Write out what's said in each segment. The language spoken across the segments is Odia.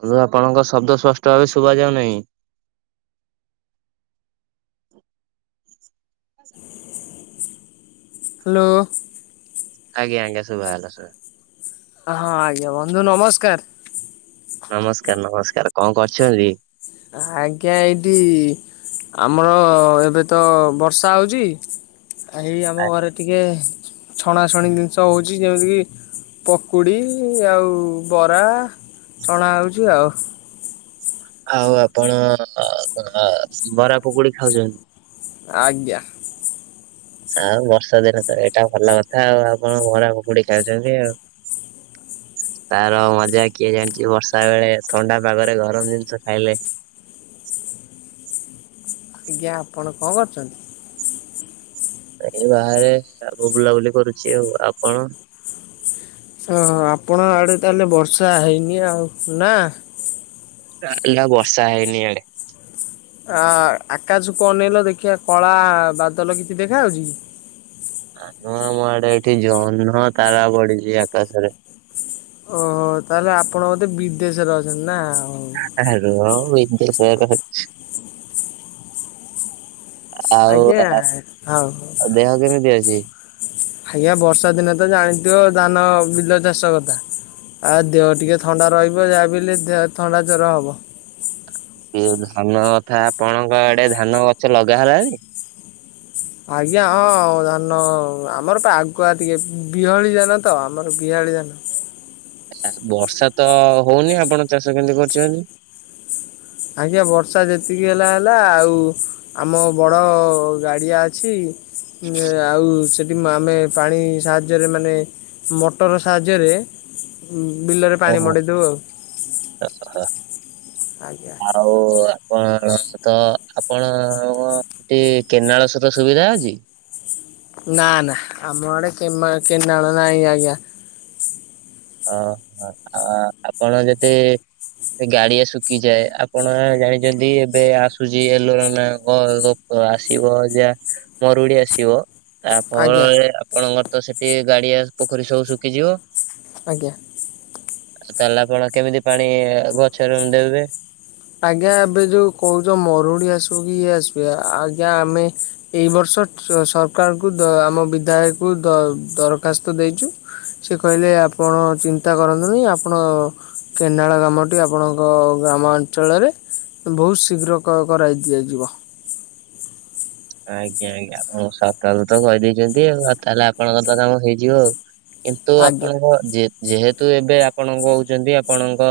ବନ୍ଧୁ ଆପଣଙ୍କ ଶବ୍ଦ ସ୍ପଷ୍ଟ ଭାବେ ଶୁଭା ଯାଉନି। ହ୍ୟାଲୋ। ଆଜ୍ଞା ଆଜ୍ଞା ଶୁଭା ଗଲା ଶୁଭା ଗଲା। ହଁ ହଁ ଆଜ୍ଞା ବନ୍ଧୁ ନମସ୍କାର। ନମସ୍କାର ନମସ୍କାର କଣ କରୁଛନ୍ତି? ଆଜ୍ଞା ଏଇଠି। ଆମର ଏବେ ତ ବର୍ଷା ହଉଛି। ଏଇ ଆମ ଘରେ ଟିକେ ଛଣାଛଣି ଜିନିଷ ହେଉଛି ଯେମିତିକି। ପକୁଡ଼ି ଆଉ ବରା ଛଣା ହେଉଛି ଆଉ। ଆଉ ଆପଣ ଆ ଆ ବରା ପକୁଡି ଖାଉଛନ୍ତି। ଆଜ୍ଞା। ଆଉ ବର୍ଷ ଦିନେ ତ ଏଇଟା ଭଲ କଥା ଆଉ ଆପଣ ବରା ପକୁଡି ଖାଉଛନ୍ତି ଆଉ। ତାର ମଜା କିଏ ଜାଣିଛି ବର୍ଷା ବେଳେ ଥଣ୍ଡା ପାଗରେ ଗରମ ଜିନିଷ ଖାଇଲେ। [unintelligible] ଆଜ୍ଞା ଆପଣ କଣ କରୁଚନ୍ତି। ଏ ବାହାରେ ଆ ବୁଲାବୁଲି କରୁଛି ଆଉ ଆପଣ। ହଁ ଆପଣ ଆଡ଼େ ତାହେଲେ ବର୍ଷା ହେଇନି ଆଉ ନା। ନାଁ ବର୍ଷା ହେଇନି ଆଡେ। ହଁ ଆକାଶକୁ ଅନେଇଲ ଦେଖିବା କଳା ବାଦଲ କିଛି ଦେଖାାଯାଉଛି କି? ନୁଅମ ଆମ ଆଡେ ଏଠି ଜହ୍ନ ତାରା ପଡିଛି ଆକାଶରେ। ଓ ହୋ ତାହେଲେ ଆପଣ ମୋଧେ ବିଦେଶରେ ଅଛନ୍ତି ନା ହଉ। ତୁ ଏମିତି। [unintelligible] ଆଉ ଆଜ୍ଞା ହଉ ହଉ। ଅ ଦେହ କେମିତି ଅଛି? ଆଜ୍ଞା ବର୍ଷା ଦିନେ ତ ଜାଣିଥିବ, ଧାନ ବିଲ ଚାଷ କଥା। ଆଉ ଦେହ ଟିକେ ଥଣ୍ଡା ରହିବ। ଯାହାବି ହେଲେ ଦେହ ଥଣ୍ଡା ଜର ହବ। ଏଇ ଧାନ କଥା! ଆପଣଙ୍କ ଆଡେ ଧାନ ଗଛ ଲଗା ହେଲାଣି? ଆଜ୍ଞା! ହଁ, ଧାନ ଆମର ପା ଆଗୁଆ ଟିକେ ବିହଳି ଧାନ ତ ଆମର ବିହା ଆଳି ଧାନ। ଆ ବର୍ଷା ତ ହଉନି ଆପଣ ଚାଷ କେମିତି କରୁଚନ୍ତି? ଆଜ୍ଞା, ବର୍ଷା ଯେତିକି ହେଲା ହେଲା ଆଉ ଆମ ବଡ଼-ଅ ଗାଡ଼ିଆ ଅଛି। ଆଉ ସେଠି ଆମେ ପାଣି ସାହାଯ୍ୟରେ ମାନେ ମଟର ସାହାଯ୍ୟରେ ବିଲରେ ପାଣି ଓହୋ। ମଡ଼େଇଦଉ ଆଉ। ଆଜ୍ଞା ଆଉ କଣ ତ ଆପଣ କ ଏଠି କେନାଳ ସତ ସୁବିଧା ଅଛି? ନା, ନା ଆମ ଆଡେ କେମା କେନାଳ ନାହିଁ ଆଜ୍ଞା। ଓହୋ! ଆ ଆପଣ ଯେତେ ଏ ଗାଡିଆ ଶୁଖିଯାଏ। ଆପଣ ଜାଣିଛନ୍ତି, ଏବେ ଆସୁଛି ଏଲୋନନା ନା କଗ ଆସିବ ଯା ମରୁଡି ଆସିବ। ଆଜ୍ଞା ତାପରେ ଆପଣଙ୍କର ତ ସେଠି ଗାଡିଆ ପୋଖରୀ ସବୁ ଶୁଖିଯିବ। ଆଜ୍ଞା। ଆ ତାହେଲେ ଆପଣ କେମିତି ପାଣି-ଇ ଗଛରେ ଦେବେ? ଆଜ୍ଞା, ଏବେ ଯୋଉ କହୁଛ ମରୁଡି ଆସୁ କି ଇଏ ଆସିବ ଆଜ୍ଞା, ଆମେ ଏଇ ବର୍ଷ ତ ସରକାରଙ୍କୁ ଦ ଆମ ବିଧାୟକକୁ ଦ-ଦରଖାସ୍ତ ଦେଇଛୁ। ସେ କହିଲେ ଆପଣ ଚିନ୍ତା କରନ୍ତୁନି, ଆପଣ କେନାାଳ ଗ୍ରାମଟି ଆପଣଙ୍କ ଗ୍ରାମ ଅଞ୍ଚଳରେ ବହୁତ ଶୀଘ୍ର କ-କରାଇ ଦିଆଯିବ। ଆଜ୍ଞା ଆଜ୍ଞା, ଆପଣ ସରକାର କୁତ କହିଦେଇଛନ୍ତି ଆଉ, ତାହେଲେ ଆପଣଙ୍କ ତ କାମ ହେଇଯିବ ଆଉ। କିନ୍ତୁ ଆଜ୍ଞା ଆପଣଙ୍କ ଯେ-ଯେହେତ୍ ତୁ ଏବେ ଆପଣ କହୁଛନ୍ତି, ଆପଣଙ୍କ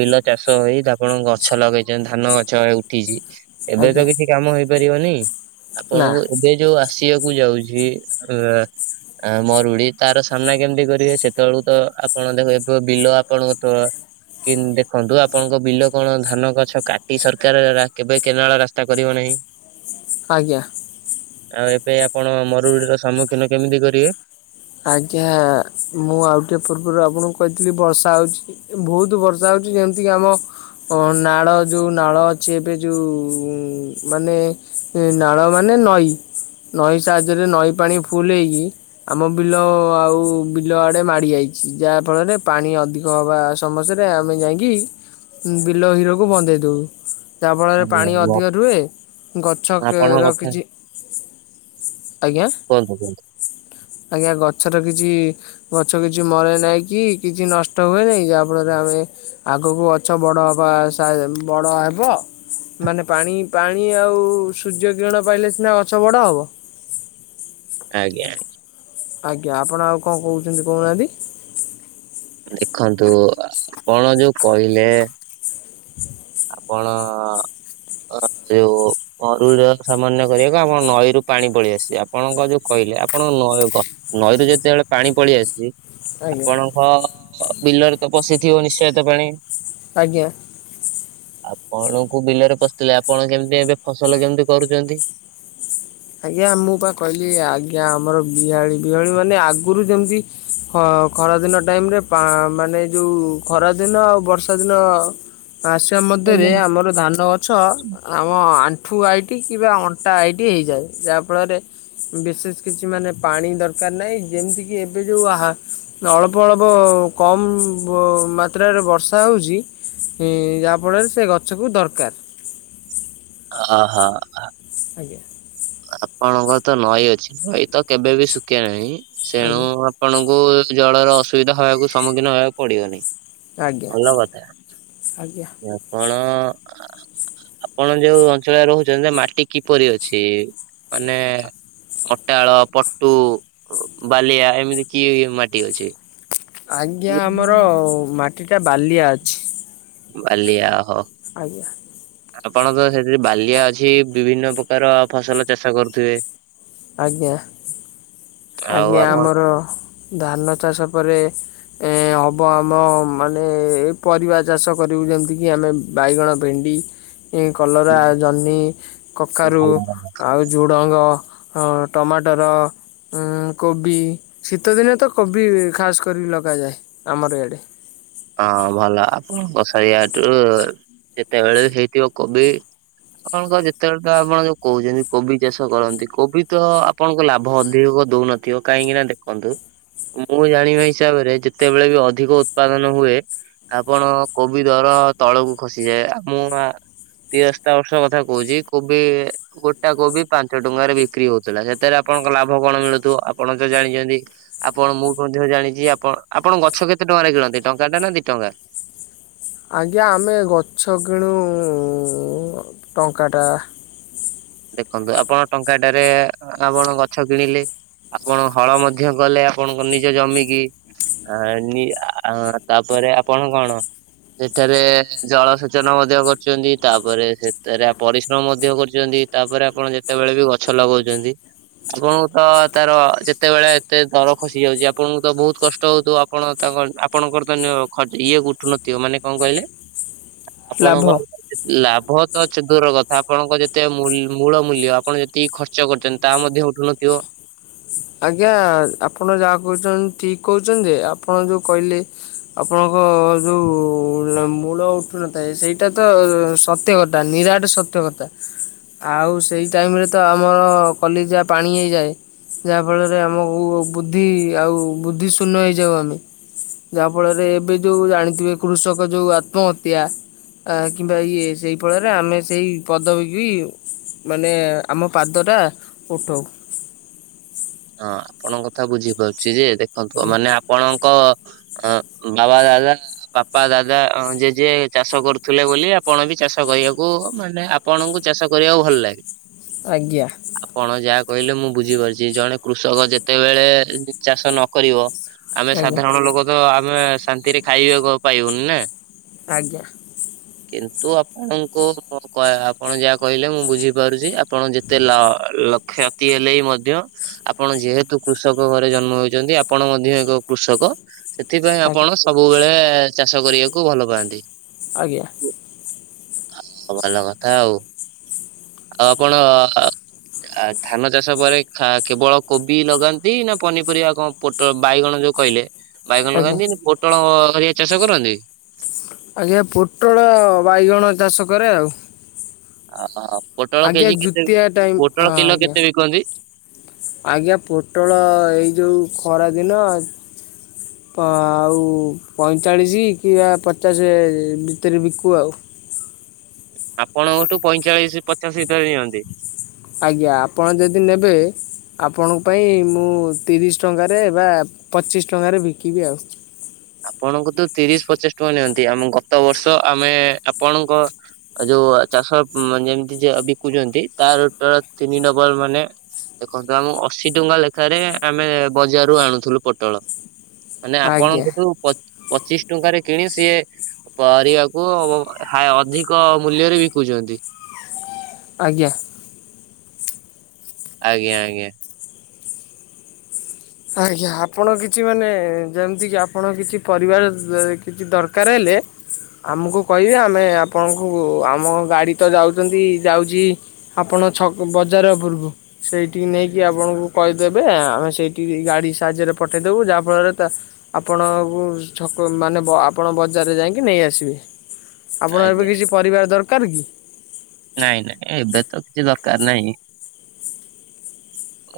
ବିଲ ଚାଷ ହୋଇ ଆପଣ ଗଛ ଲଗେଇଛନ୍ତି। ଧା ନ ଗଛ ଉଠିଛି। ଏବେ ତ ଆଜ୍ଞା କିଛି କାମ ହେଇପାରିବନି। ନା ଆପଣଙ୍କୁ ଏବେ ଯୋଉ ଆସିଆକୁ କୁ ଯାଉଛି ଅ ଆ ମରୁଡି ତାର ସାମ୍ନା କେମିତି କରିବେ। ସେତେବେଳକୁ ତ ଆପଣ ଦେଖ ଏ ବିଲ ଆପଣଙ୍କ ତ କି ଦେଖନ୍ତୁ। ଆପଣଙ୍କ ବିଲ କଣ ଧାନ ଗଛ କାଟି ସରକାର କେବେ କେନାଳ ରାସ୍ତା କରିବ ନାହିଁ। [inaudible] ଆଜ୍ଞା। ଆଉ ଏବେ ଆପଣ ମରୁଡ଼ି ର ସମ୍ମୁଖୀନ କେମିତି କରିଏ? ଆଜ୍ଞା, ମୁଁ ଆଉ ଟିଏ ପୂର୍ବରୁ ଆପଣଙ୍କୁ କହି ଥିଲି ବର୍ଷା ହଉଛି ବହୁତ ବର୍ଷା ହଉଛି, ଯେମିତି କି ଆମ ନାଳ ଯୋଉ ନାଳ ଅଛି ଏବେ ଯୋଉଁ ମାନେ ନାଳ ମାନେ ନଈ ନଈ ସାହାଯ୍ୟରେ ନଈ ପାଣି ଫୁଲ ହେଇକି, ଆମ ବିଲ ଆଉ ବିଲ ଆଡ଼େ ମାଡ଼ି ଆଇଛି ଯାହାଫଳରେ ପାଣି ଅଧିକ ହବା ସମସ୍ୟାରେ ଆମେ ଯାଇିଁକି ବିଲ ହିରକୁ ବନ୍ଦେଇ ଦଉ। ଯାହାଫଳରେ ପାଣି ଅଧିକ ରୁହେ। ଆପଣଙ୍କ ଗଛର କଥା କିଛି ଆଜ୍ଞା କୁହନ୍ତୁ କୁହନ୍ତୁ। ଆଜ୍ଞା, ଗଛର କିଛି ଗଛ କିଛି ମରେ ନାହିଁ କି କିଛି ନଷ୍ଟ ହୁଏ ନାହିଁ। ଯାହାଫଳରେ ଆମେ- ଆଗକୁ ଗଛ ବଡ଼ ହବା ସା ବଡ଼ ହବ। ମାନେ, ପାଣି ପାଣି ଆଉ ସୂର୍ଯ୍ୟ କିରଣ ପାଇଲେ ସିନା ଗଛ ବଡ଼ ହବ। ଆଜ୍ଞା ଆଜ୍ଞା। ଆଜ୍ଞା, ଆପଣ ଆଉ କଣ କହୁଛନ୍ତି କହୁନାହାଁନ୍ତି? ଦେଖନ୍ତୁ, ଆପଣ ଯୋଉ କହିଲେ ଆପଣ ଅ ଯୋଉ ଅରୁଳ ସାମାନ୍ୟ କରିବାକୁ ଆମ ନଈରୁ ପାଣି ପଳିଆସେ ଆପଣଙ୍କ ଯୋଉ କହି ଲେ ଆପଣଙ୍କ ନଈ ଗ ନଈରୁ ଯେତେବେଳେ ପାଣି ପଳି ଆସିଚି ଆଜ୍ଞା ଆପଣଙ୍କ ବିଲରେ ତ ପଶିଥିବ ନିଶ୍ଚୟତ ପାଣି? ଆଜ୍ଞା। ଆପଣଙ୍କୁ ବିଲରେ ପଶିଥିଲେ ଆପଣ କେମିତି ଏବେ ଫସଲ କେମିତି କରୁଚନ୍ତି? ଆଜ୍ଞା ମୁଁ ପା କହିଲି ଆଜ୍ଞା ଆମର ବିହାଳି ବିହାଳି ମାନେ ଆଗରୁ ଯେମତି ହ ଖରାଦିନ ଟାଇମ୍ ରେ ପା ମାନେ ଯଉଁ ଖରାଦିନ ଆଉ ବର୍ଷା ଦିନ ଆସିବା ମଧ୍ୟରେ ଆମର ଧାନ ଗଛ ଆମ ଆଣ୍ଠୁ ହାଇଟ୍ କିମ୍ବା ଅଣ୍ଟା ହାଇଟ୍ ହେଇଯାଏ ଯାହାଫଳରେ ବିଶେଷ କିଛି ମାନେ ପାଣି ଦରକାର ନାହିଁ ଯେମିତି କି ଏବେ ଯୋଉ ଅଳ୍ପ ଅଳ୍ପ କମ୍ ମାତ୍ରାରେ ବର୍ଷା ହଉଚି ହଁ ଯାହା ଫଳରେ ସେ ଗଛକୁ ଦରକାର। ହ ହଁ। ଆଜ୍ଞା। ଆପଣଙ୍କର ତ ନଈ ଅଛି ନଈ ତ କେବେ ବି ଶୁଖେ ନାହିଁ ତେଣୁ ଆଜ୍ଞା ଆପଣଙ୍କୁ ଜଳର ଅସୁବିଧା ହେବାକୁ ସମ୍ମୁଖୀନ ହେବାକୁ ପଡିବନି। ଆଜ୍ଞା ଭଲକଥା ଆଜ୍ଞା। ଆପଣ ଆ - ଆ - ଆପଣ ଯେଉଁ ଅଞ୍ଚଳରେ ରହୁଚନ୍ତି ମାଟି କିପରି ଅଛି? ମାନେ ଅଟାଳ, ପଟୁ, ବାଲିଆ ଏମିତି କିଏ ମାଟି ଅଛି? ଆଜ୍ଞା ଆମର ମାଟି ଟା ବାଲିଆ ଅଛି। ବାଲିଆ ଓହୋ ଆଜ୍ଞା। ଆପଣ ତ ସେଥିରେ ବାଲିଆ ଅଛି, ବିଭିନ୍ନ ପ୍ରକାର ଫସଲ ଚାଷ କରୁଥିବେ? ଆଜ୍ଞା ଆଉ ଆଜ୍ଞା ଆପଣ ଆମର ଧାନ ଚାଷ ପରେ ଏ ହବ ଆମ ମାନେ ପରିବା ଚାଷ କରିବୁ ଯେମିତିକି ଆମେ ବା ଇଗଣ, ଭେଣ୍ଡି ଏ କଲରା, ଜହ୍ନି, କକାରୁ ଆଉ ଝୁଡ଼ଙ୍ଗ ହଁ ଟମାଟର ଉଁ କୋବି ଶୀତଦିନେ ତ କୋବି ଖାସ୍ କରି ଲଗାଯାଏ ଆମର ଇଆଡ଼େ। ହଁ ଭଲ ଆପଣଙ୍କ ସୟାଆଠୁ ରୁ କେତେବେଳେ ହେଇଥିବ କୋବି ଆପଣଙ୍କ ଯେତେବେଳେ ତ ଆପଣ ଯୋଉ କହୁଚନ୍ତି କୋବି ଚାଷ କରନ୍ତି କୋବି ତ ଆପଣଙ୍କ ଲାଭ ଅଧିକ ଦଉନଥିବ। କାହିଁକି ନା ଦେଖନ୍ତୁ ମୁଁ ଜାଣିବା ହିସାବରେ ଯେତେବେଳେ ବି ଅଧିକ ଉତ୍ପାଦନ ହୁଏ ଆପଣ କୋବି ଦର ତଳକୁ ଖସିଯାଏ ଆ ମୁ ଆ ତିରସ୍ତା ବର୍ଷ କଥା କହୁଚି କୋବି ଗୋଟା କୋବି ପାଞ୍ଚ ଟଙ୍କାରେ ବିକ୍ରି ହଉଥିଲା ସେଥିରେ ଆପଣ ଆପଣଙ୍କ ଲାଭ କଣ ମିଳୁଥବ, ଆପଣ ତ ଜାଣିଛନ୍ତି ଆପଣ ମୁଁ ମଧ୍ୟ ଜାଣିଛି ଆପଣ ଆପଣ ଗଛ କେତେଟା କେତେ ଟଙ୍କାର କିଣନ୍ତି ଟଙ୍କାଟେ ନା ଦି ଟଙ୍କା? ଆଜ୍ଞା ଆମେ ଗଛ କିଣୁ ଟଙ୍କାଟା। ଦେଖନ୍ତୁ ଆପଣ ଟଙ୍କାଟାରେ ଆପଣ ଗଛ କିଣିଲେ ଆପଣ ହଳ ମଧ୍ୟ କଲେ ଆପଣଙ୍କ ନିଜ ଜମିିକି ଆ ନି ଆ ତାପରେ ଆପଣ କଣ ସେଠାରେ ଜଳ ସେଚନ ମଧ୍ୟ କରୁଚନ୍ତି, ତାପରେ ସେଠାରେ ପରିଶ୍ରମ ମଧ୍ୟ କରୁଚନ୍ତି। ତାପରେ ଆପଣ ଯେତେବେଳେ ବି ଗଛ ଲଗଉଚନ୍ତି ଆପଣଙ୍କୁ ତ ତାର ଯେତେବେଳେ ଏତେ ଦର ଖସି ଯାଉଚି, ଆପଣଙ୍କୁ ତ ବହୁତ କଷ୍ଟ ହଉଥିବ ଆପଣ ତାକ କୁ ଆପଣଙ୍କର ତ ନିଅ ଖଦ ଇଏ ଉଠୁନଥିବ ମାନେ କଣ କହିଲେ ଆପଣଙ୍କ ଲାଭ ଲାଭ ତ ଅଛି ଦୂର କଥା ଆପଣଙ୍କ ଯେତେ ମୂଲ୍ ମୂଳ ମୂଲ୍ୟ ଆପଣ ଯେତିକି ଖର୍ଚ୍ଚ କରିଚନ୍ତି ତାହା ମଧ୍ୟ ଉଠୁନଥିବ। ଆଜ୍ଞା ଆପଣ ଯାହା କହୁଚନ୍ତି ଠିକ କହୁଚନ୍ତି ଯେ ଆପଣ ଯୋଉ କହିଲେ ଆପଣଙ୍କ ଯୋଉ ଉ ମୂଳ ଉଠୁନଥାଏ ସେଇଟା ତ ସତ୍ୟ କଥା। ନିରାଟ ସତ୍ୟ କଥା। ଆଉ ସେଇ ଟାଇମ ରେ ତ ଆମର କଲି ଯା ପାଣି ହେଇଯାଏ। ଯାହା ଫଳରେ ଆମକୁ ବୁଦ୍ଧି ଆଉ ବୁଦ୍ଧି ଶୂନ୍ୟ ହେଇଯାଉ ଆମେ। ଯାହା ଫଳରେ ଏବେ ଯୋଉ ଜାଣିଥିବେ କୃଷକ ଯୋଉ ଆତ୍ମହତ୍ୟା। ଆ କିମ୍ବା ଇଏ ସେଇ ଫଳରେ ଆମେ ସେଇ ପଦବୀକି ମାନେ ଆମ ପାଦଟା ଉଠଉ। ହଁ ଆପଣଙ୍କ କଥା ବୁଝିପାରୁଚି ଯେ ଦେଖନ୍ତୁ ମାନେ ଆପଣଙ୍କ ଅ ବାବା ଦାଦା ବାପା ଦାଦା ଜେଜେ ଚାଷ କରୁଥିଲେ ବୋଲି ଆପଣ ବି ଚା ଚାଷ କରିବାକୁ ମାନେ ଆପଣଙ୍କୁ ଚାଷ କରିବାକୁ ଭଲ ଲାଗେ। ଆଜ୍ଞା। ଆପଣ ଯାହା କହିଲେ ମୁଁ ବୁଝିପାରୁଚି ଜଣେ କୃଷକ ଯେତେବେଳେ ଚାଷ ନ କରିବ। ଆମେ ଆଜ୍ଞା। ସାଧାରଣ ଲୋକ ତ ଆମେ ଶାନ୍ତିରେ ଖାଇବାକୁ ଆଉ ପାଇବନି ନା। ଆଜ୍ଞା। କିନ୍ତୁ ଆପଣଙ୍କୁ ଆପଣ ଯାହା କହିଲେ ମୁଁ ବୁଝିପାରୁଚି। ଆ ଆପଣ ଯେତେ ଲ ଲକ୍ଷତି ହେଲେ ବି ମଧ୍ୟ ଆପଣ ଯେହେତୁ କୃଷକ ଘରେ ଜନ୍ମ ହେଇଚନ୍ତି। ଆପଣ ମଧ୍ୟ ଏକ କୃଷକ। ସେଥିପାଇଁ ଆଜ୍ଞା ଆପଣ ସବୁବେଳେ ଚାଷ କରିବାକୁ ଭଲ ପାଆନ୍ତି। ଆଜ୍ଞା। ହ ଭଲ କଥା ଆଉ। ଆଉ ଆପଣ ଧାନ ଚାଷ ପରେ କେବଳ କୋବି ଲଗାନ୍ତି ନା ପନିପରିବା କଣ ପୋଟଲ ବାଇଗଣ ଯୋଉ କହିଲେ। ବାଇଗଣ ଆଜ୍ଞା ଲଗାନ୍ତି ପୋଟଳ ହରିକା ଚାଷ କରନ୍ତି। ଆଜ୍ଞା ପୋଟଳ ବାଇଗଣ ଚାଷ କରେ ଆଉ। ଅ ହୋ ପୋଟଳ ଆଜ୍ଞା କେଜି କେତେ? ଜୁତିଆ ଟାଇମ୍ ପୋଟଳ ହଁ କିଲୋ ଆଜ୍ଞା କେତେ ବିକନ୍ତି। ଆଜ୍ଞା ପୋଟଳ ଏଇ ଯୋଉ ଖରାଦିନ ଆଉ ପଇଁଚାଳିଶି କିବା ପଚାଶ ଭିତରେ ବିକୁ ଆଉ। ଆପଣଙ୍କଠୁ ପଇଁଚାଳିଶି ପଚାଶ ଭିତରେ ନିଅନ୍ତି। ଆଜ୍ଞା ଆପଣ ଯଦି ନେବେ? ଆପଣଙ୍କ ପାଇଁ ମୁଁ ତିରିଶ ଟଙ୍କାରେ ବା ପଚିଶ ଟଙ୍କାରେ ବିକିବି ଆଉ। ଆପଣଙ୍କ ତ ତିରିଶ ପଚିଶ ଟଙ୍କା ନିଅନ୍ତି। ଆମ ଗତ ବର୍ଷ ଆମେ ଆପଣଙ୍କ ଯୋଉ ଚାଷ ଯେମତି ଯିଏ ବିକୁଚନ୍ତି। ତାର ତିନି ନବର ମାନେ? ଦେଖନ୍ତୁ ଆମ ଅଶୀ ଟଙ୍କା ଲେଖାରେ ଆମେ ବଜାରୁ ଆଣୁଥିଲୁ ପୋଟଳ। ମାନେ ଆଜ୍ଞା ଆପଣଙ୍କଠୁ ପ ପଚିଶ ଟଙ୍କାରେ କିଣି ସିଏ ପରିବାକୁ ହା ଅଧିକ ମୂଲ୍ୟରେ ବିକୁଚନ୍ତି। ଆଜ୍ଞା। ଆଜ୍ଞା ଆଜ୍ଞା। ଆଜ୍ଞା ଆପଣ କିଛି ମାନେ ଯେମିତି କି ଆପଣ କିଛି ପରିବା କିଛି ଦରକାର ହେଲେ। ଏ ଆମକୁ କହିବେ ଆମେ ଆପଣଙ୍କୁ ଆମ ଗାଡ଼ି ତ ଯାଉଚନ୍ତି ଯାଉଚି। ଆପଣ ଛକ୍ ବଜାର ଉପରକୁ ସେଇଠିକି ନେଇକି ଆପଣଙ୍କୁ କହିଦେବେ। ଆମେ ସେଇ ଏଇ ଗାଡ଼ି ସାହାଯ୍ୟରେ ପଠେଇ ଦେବୁ। ଯାହା ଫଳରେ ଆପଣଙ୍କୁ ଛକ ମାନେ ଆପଣ ବଜା ଜାରେ ଯାଇକି ନେଇଆସିବେ ଆପଣ ଏବେ ଆଜ୍ଞା କିଛି ପରିବା ଦରକାର କି? ନାଇଁ ନାଇଁ ଏବେ ତ କିଛି ଦରକାର ନାହିଁ।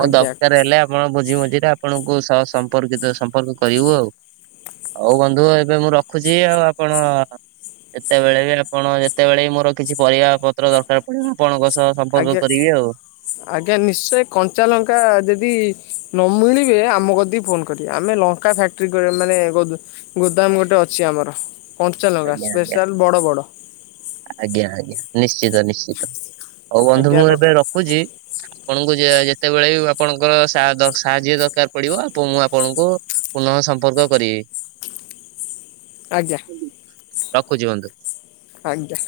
ଓ ଆଜ୍ଞା ଦରକାର ହେଲେ ଆପଣ ବୁଝି ମଝିରେ ଆପଣଙ୍କୁ ସହ ସମ୍ପର୍କିତ ସମ୍ପର୍କ କରିବୁ ଆଉ। ହଉ ବନ୍ଧୁ ଏବେ ମୁଁ ରଖୁଛି ଆଉ ଆପଣ। ଯେତେବେଳେ ଆପଣ ଯେତେବେଳେ ମୋର କିଛି ପରିବା ପତ୍ର ଦରକାର ପଡିବ ଆପଣଙ୍କ ସ ଆଜ୍ଞା ଆଜ୍ଞା ନିଶ୍ଚୟ କଞ୍ଚାଲଙ୍କା ଦେବି। ନ ମିିଳିବେ ଆମ କରିଦକି ଫୋନ କର ଆମେ ଲଙ୍କା ଫ୍ୟାକ୍ଟ୍ରି କ ମାନେ ଗୋ ଗୋଦାମ ଗୋଟେ ଅଛି ଆ ମର କଞ୍ଚା ଲଙ୍କା ଆଜ୍ଞା ଆଜ୍ଞା ସ୍ପେସାଲ ବଡ ବଡ। ଆଜ୍ଞା ଆଜ୍ଞା ନିଶ୍ଚିତ ନିଶ୍ଚିତ ହଉ ବନ୍ଧୁ ମୁଁ ଏବେ ରଖୁଛି ଆପଣଙ୍କୁ ଯେ ଯେ ସେତେବେଳେ ବି ଆପଣଙ୍କର ସା ଦ ସାହାଯ୍ୟ ଦରକାର ପଡିବ ଆ ମୁଁ ଆପଣଙ୍କୁ ପୁନଃ ସମ୍ପର୍କ କରିବି। ଆଜ୍ଞା। ରଖୁଛି ବନ୍ଧୁ। ଆଜ୍ଞ।